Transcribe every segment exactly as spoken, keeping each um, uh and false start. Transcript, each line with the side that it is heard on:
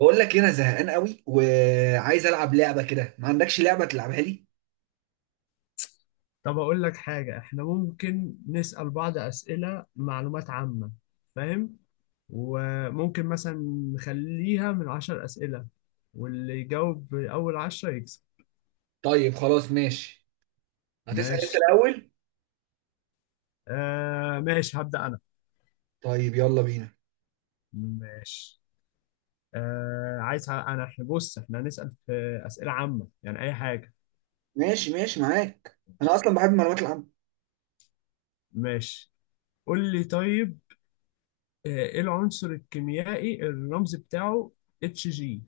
right: بقول لك إيه، انا زهقان قوي وعايز العب لعبه كده ما عندكش لعبه تلعبها لي.
left: طب أقول لك حاجة، إحنا ممكن نسأل بعض أسئلة معلومات عامة. فاهم؟ وممكن مثلا نخليها من عشر أسئلة، واللي يجاوب أول عشرة يكسب.
right: طيب خلاص ماشي. هتسال انت
left: ماشي.
right: الاول؟
left: آه ماشي، هبدأ أنا.
right: طيب يلا بينا.
left: ماشي. آه عايز ه- أنا إحنا بص، إحنا هنسأل في أسئلة عامة، يعني أي حاجة.
right: ماشي ماشي معاك، انا اصلا بحب المعلومات العامه.
left: ماشي. قول لي طيب. آه، إيه العنصر الكيميائي الرمز بتاعه اتش جي؟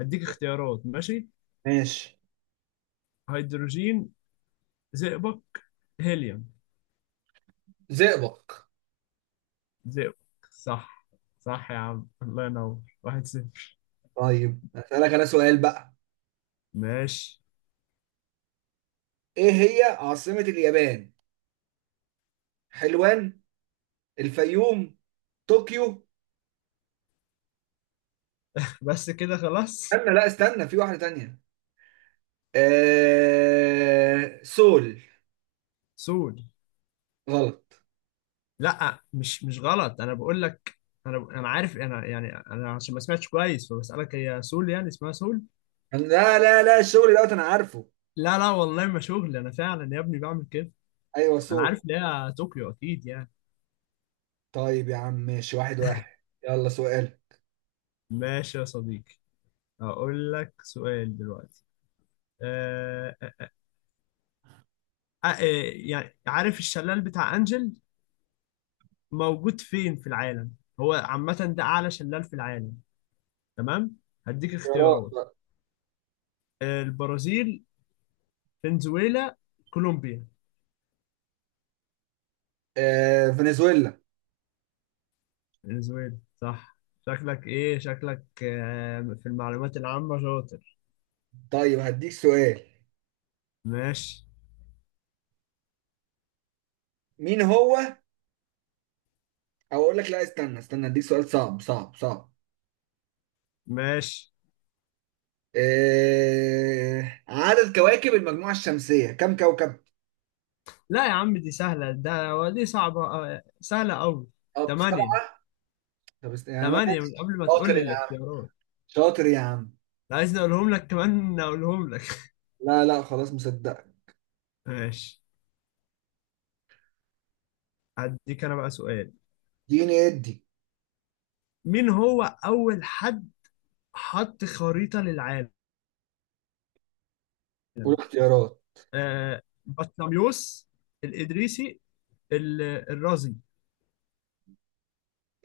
left: هديك اختيارات، ماشي.
right: ماشي.
left: هيدروجين، زئبق، هيليوم.
right: زئبق.
left: زئبق. صح. صح يا عم، الله ينور. واحد صفر.
right: طيب اسالك انا سؤال بقى.
left: ماشي.
right: ايه هي عاصمه اليابان؟ حلوان. الفيوم. طوكيو.
left: بس كده خلاص.
right: استنى، لا استنى، في واحده تانية. آه... سول.
left: سود.
right: غلط.
left: لا، مش مش غلط، انا بقول لك. انا انا عارف، انا يعني انا عشان ما سمعتش كويس فبسألك، هي سول يعني اسمها سول؟
right: لا لا لا، الشغل دوت، انا عارفه.
left: لا لا، والله ما شغل، انا فعلا يا ابني بعمل كده.
right: ايوه
left: انا
right: سول.
left: عارف ان هي طوكيو اكيد يعني.
right: طيب يا عم ماشي، واحد واحد. يلا سؤال.
left: ماشي يا صديقي. اقول لك سؤال دلوقتي. أه أه آه، يعني عارف الشلال بتاع انجل موجود فين في العالم؟ هو عامة ده أعلى شلال في العالم. تمام، هديك
right: اختيارات
left: اختيارات.
right: بقى.
left: البرازيل، فنزويلا، كولومبيا.
right: آه، فنزويلا.
left: فنزويلا. صح. شكلك إيه، شكلك آه، في المعلومات العامة شاطر.
right: طيب هديك سؤال.
left: ماشي.
right: مين هو، او اقول لك لا، استنى استنى، هديك سؤال صعب صعب صعب.
left: ماشي.
right: آه، عدد كواكب المجموعة الشمسية كم كوكب؟
left: لا يا عم دي سهلة ده، دي صعبة، آه، سهلة أوي.
right: طب سبعة.
left: تمانية.
right: طب است- يا عم.
left: تمانية من قبل ما تقول
right: شاطر
left: لي
right: يا عم.
left: الاختيارات.
right: شاطر يا عم.
left: لا، عايز أقولهم لك، كمان أقولهم لك.
right: لا لا خلاص، مصدق.
left: ماشي. هديك أنا بقى سؤال.
right: اديني ادي
left: مين هو أول حد حط خريطة للعالم؟
right: قول اختيارات.
left: آه، بطليموس، الإدريسي، ال- الرازي.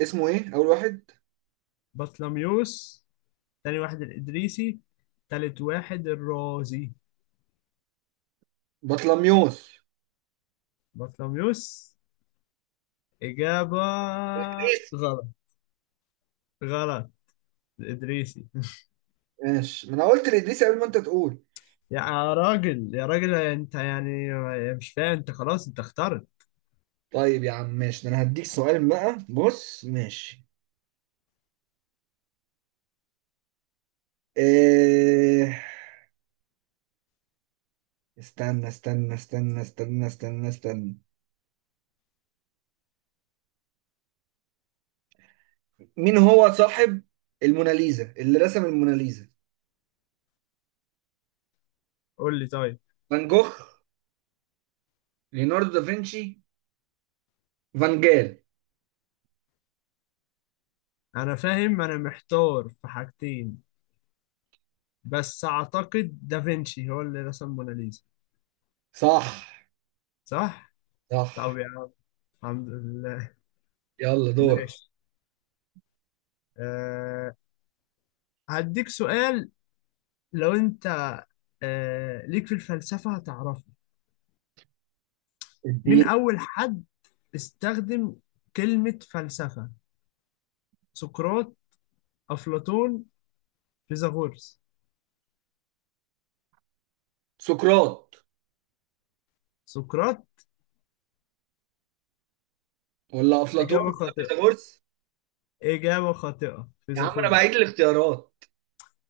right: اسمه ايه اول واحد؟
left: بطليموس. تاني واحد الإدريسي، تالت واحد الرازي.
right: بطلميوس.
left: بطليموس إجابة.
right: إدريس.
left: غلط، غلط. الإدريسي.
right: ماشي، ما انا قلت لادريس قبل ما انت تقول.
left: يا راجل، يا راجل أنت يعني مش فاهم؟ أنت خلاص أنت اخترت.
right: طيب يا عم ماشي، ده انا هديك سؤال بقى، بص ماشي. إيه... استنى استنى استنى استنى استنى استنى. مين هو صاحب الموناليزا، اللي رسم الموناليزا؟
left: قول لي طيب.
right: فان جوخ. ليوناردو دافنشي. فان جال.
left: أنا فاهم، أنا محتار في حاجتين، بس أعتقد دافنشي هو اللي رسم موناليزا.
right: صح.
left: صح؟
right: صح.
left: طب يا، الحمد لله.
right: يلا دورك.
left: ماشي. أه. هديك سؤال. لو انت أه ليك في الفلسفة هتعرفه. مين
right: اديني.
left: أول حد استخدم كلمة فلسفة؟ سقراط، أفلاطون، فيثاغورس.
right: سقراط.
left: سقراط.
right: ولا افلاطون
left: إجابة
right: ولا
left: خاطئة،
right: فيثاغورس.
left: إجابة خاطئة،
right: يا عم انا بعيد
left: فيثاغورس.
right: الاختيارات.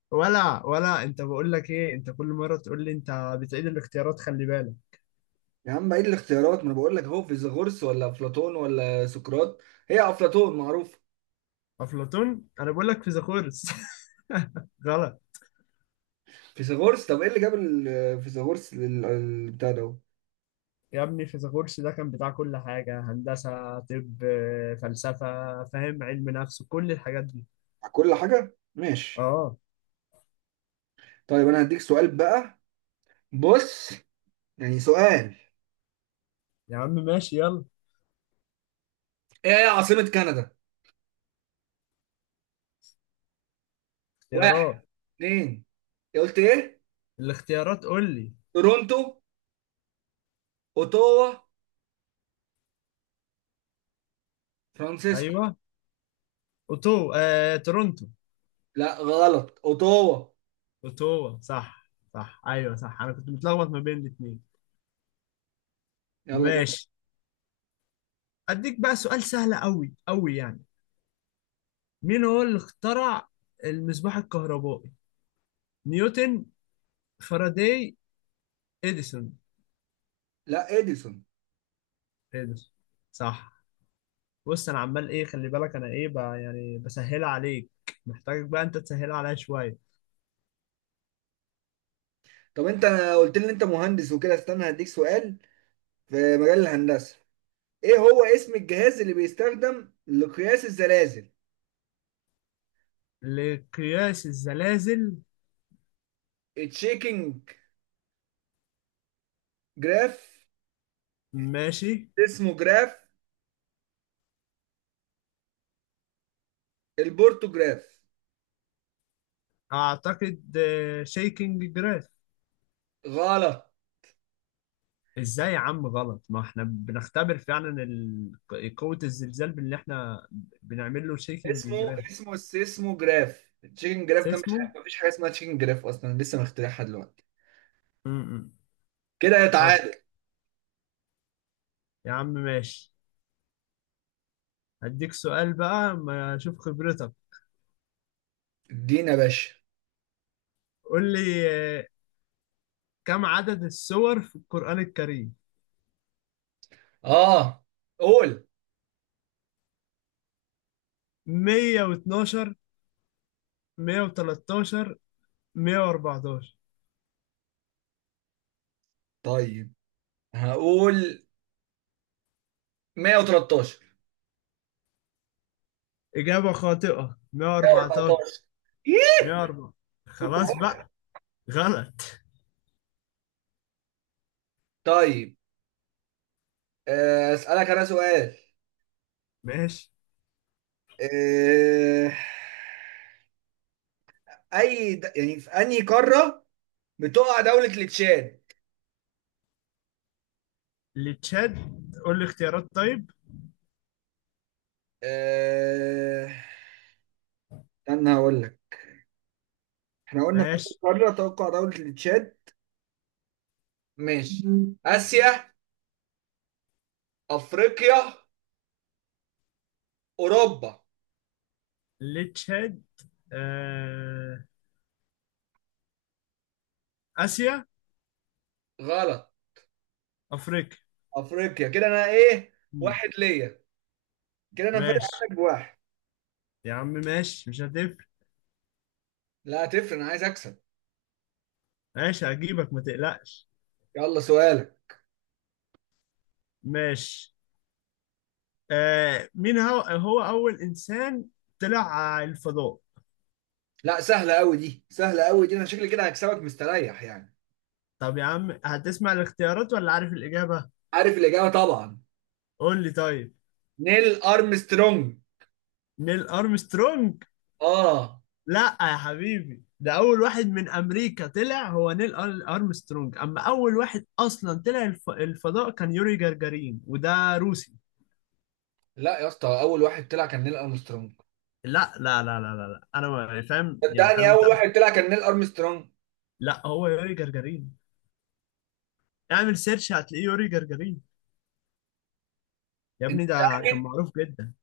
left: ولا ولا أنت بقول لك إيه، أنت كل مرة تقول لي أنت بتعيد الاختيارات، خلي بالك.
right: يا عم بعيد الاختيارات، ما انا بقول لك اهو، فيثاغورس ولا افلاطون ولا سقراط. هي افلاطون معروف.
left: أفلاطون؟ أنا بقول لك فيثاغورس. غلط.
right: فيثاغورس، طب ايه اللي جاب ال- فيثاغورس لل- البتاع ده؟
left: يا ابني فيثاغورس ده كان بتاع كل حاجة، هندسة، طب، فلسفة، فاهم، علم نفس، كل الحاجات دي.
right: على كل حاجة ماشي.
left: اه.
right: طيب انا هديك سؤال بقى، بص، يعني سؤال.
left: يا عم ماشي، يلا.
right: ايه هي عاصمة كندا؟ واحد.
left: اختيارات.
right: اتنين. إيه قلت ايه؟
left: الاختيارات قول لي.
right: تورونتو. اوتاوا. فرانسيسكو.
left: ايوه. اوتو آه، تورونتو.
right: لا غلط، اوتاوا.
left: اوتوا صح، صح، ايوه صح، انا كنت متلخبط ما بين الاثنين.
right: يلا دور.
left: ماشي. اديك بقى سؤال سهل قوي قوي يعني. مين هو اللي اخترع المصباح الكهربائي؟ نيوتن، فاراداي، اديسون.
right: لا، اديسون.
left: اديسون. صح. بص انا عمال ايه، خلي بالك انا ايه بقى، يعني بسهلها عليك، محتاجك بقى انت تسهلها عليا شويه.
right: طب انت قلت لي ان انت مهندس وكده، استنى هديك سؤال. في مجال الهندسة، ايه هو اسم الجهاز اللي بيستخدم لقياس الزلازل؟
left: لقياس الزلازل.
right: التشيكينج جراف.
left: ماشي.
right: اسمه جراف. البورتوجراف.
left: اعتقد شيكنج جراف.
right: غلط.
left: ازاي يا عم غلط، ما احنا بنختبر فعلا ال- قوه الزلزال، باللي احنا بنعمل له شيكنج
right: اسمه
left: جراف.
right: اسمه السيسموجراف، التشيكن جراف ده مش
left: اسمه
right: حاجة، مفيش حاجة اسمها تشيكن جراف أصلا، لسه مخترعها دلوقتي.
left: امم
right: كده يا
left: خلاص
right: تعادل.
left: يا عم ماشي. هديك سؤال بقى ما اشوف خبرتك.
right: ادينا يا باشا.
left: قول لي. آه، كم عدد السور في القرآن الكريم؟
right: اه قول.
left: مية واثناشر، مئة وثلاثة عشر، مية واربعتاشر.
right: طيب هقول مية وتلتاشر.
left: إجابة خاطئة. مئة وأربعة عشر.
right: مية واربعتاشر. إيه؟
left: مئة وأربعة.
right: كنت
left: خلاص
right: هقول-
left: بقى. غلط.
right: طيب. آه، أسألك أنا سؤال.
left: ماشي.
right: آه، أي د... يعني في أنهي قارة بتقع دولة التشاد؟
left: لتشاد. قول لي اختيارات طيب.
right: آه، استنى هقول لك. احنا قلنا في اول
left: ماشي.
right: قاره توقع دوله التشاد. ماشي. مم. اسيا. افريقيا. اوروبا.
left: لتشاد. آه... آسيا.
right: غلط.
left: أفريقيا.
right: افريقيا، كده انا ايه؟
left: مم.
right: واحد ليا. كده انا فارق
left: ماشي
right: عنك بواحد.
left: يا عم ماشي مش هتفرق.
right: لا هتفرق، انا عايز اكسب.
left: ماشي هجيبك ما تقلقش.
right: يلا سؤالك.
left: ماشي. آه... مين هو هو أول إنسان طلع على الفضاء؟
right: لا سهله قوي دي، سهله قوي دي، انا شكلي كده هكسبك مستريح يعني.
left: طب يا عم هتسمع الاختيارات ولا عارف الإجابة؟
right: عارف الاجابه طبعا.
left: قول لي طيب.
right: نيل ارمسترونج.
left: نيل ارمسترونج.
right: اه.
left: لا يا حبيبي، ده اول واحد من امريكا طلع هو نيل أر- ارمسترونج، اما اول واحد اصلا طلع الف... الفضاء كان يوري جagarin، وده روسي.
right: لا يا اسطى، اول واحد طلع كان نيل ارمسترونج.
left: لا لا لا لا لا، لا. انا ما يعني، فاهم يعني انا
right: صدقني اول
left: متأكد.
right: واحد طلع كان نيل ارمسترونج.
left: لا هو يوري جagarin. اعمل سيرش هتلاقيه يوري جagarin. يا
right: انت
left: ابني ده كان
right: متاكد؟
left: معروف جدا.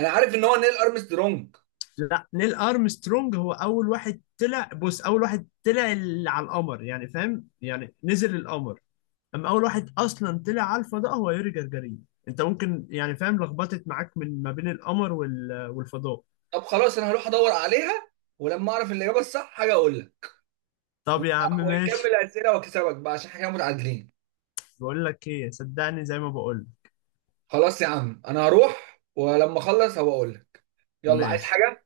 right: انا عارف ان هو نيل ارمسترونج.
left: لا، نيل ارمسترونج هو اول واحد طلع، بص، اول واحد طلع ال- على القمر، يعني فاهم، يعني نزل القمر. اما اول واحد اصلا طلع الفا ده هو يوري جرجرين. انت ممكن يعني فاهم لخبطت معاك من ما بين القمر وال... والفضاء.
right: طب خلاص انا هروح ادور عليها. ولما اعرف الاجابه الصح حاجه اقول لك.
left: طب
right: ون-
left: يا عم
right: ونكمل
left: ماشي.
right: اسئله واكسبك بقى، عشان احنا كده متعادلين.
left: بقول لك ايه، صدقني زي ما بقول.
right: خلاص يا عم، انا هروح ولما اخلص هبقى اقول لك. يلا عايز
left: ماشي
right: حاجه؟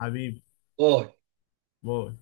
left: حبيبي.
right: باي.
left: باي.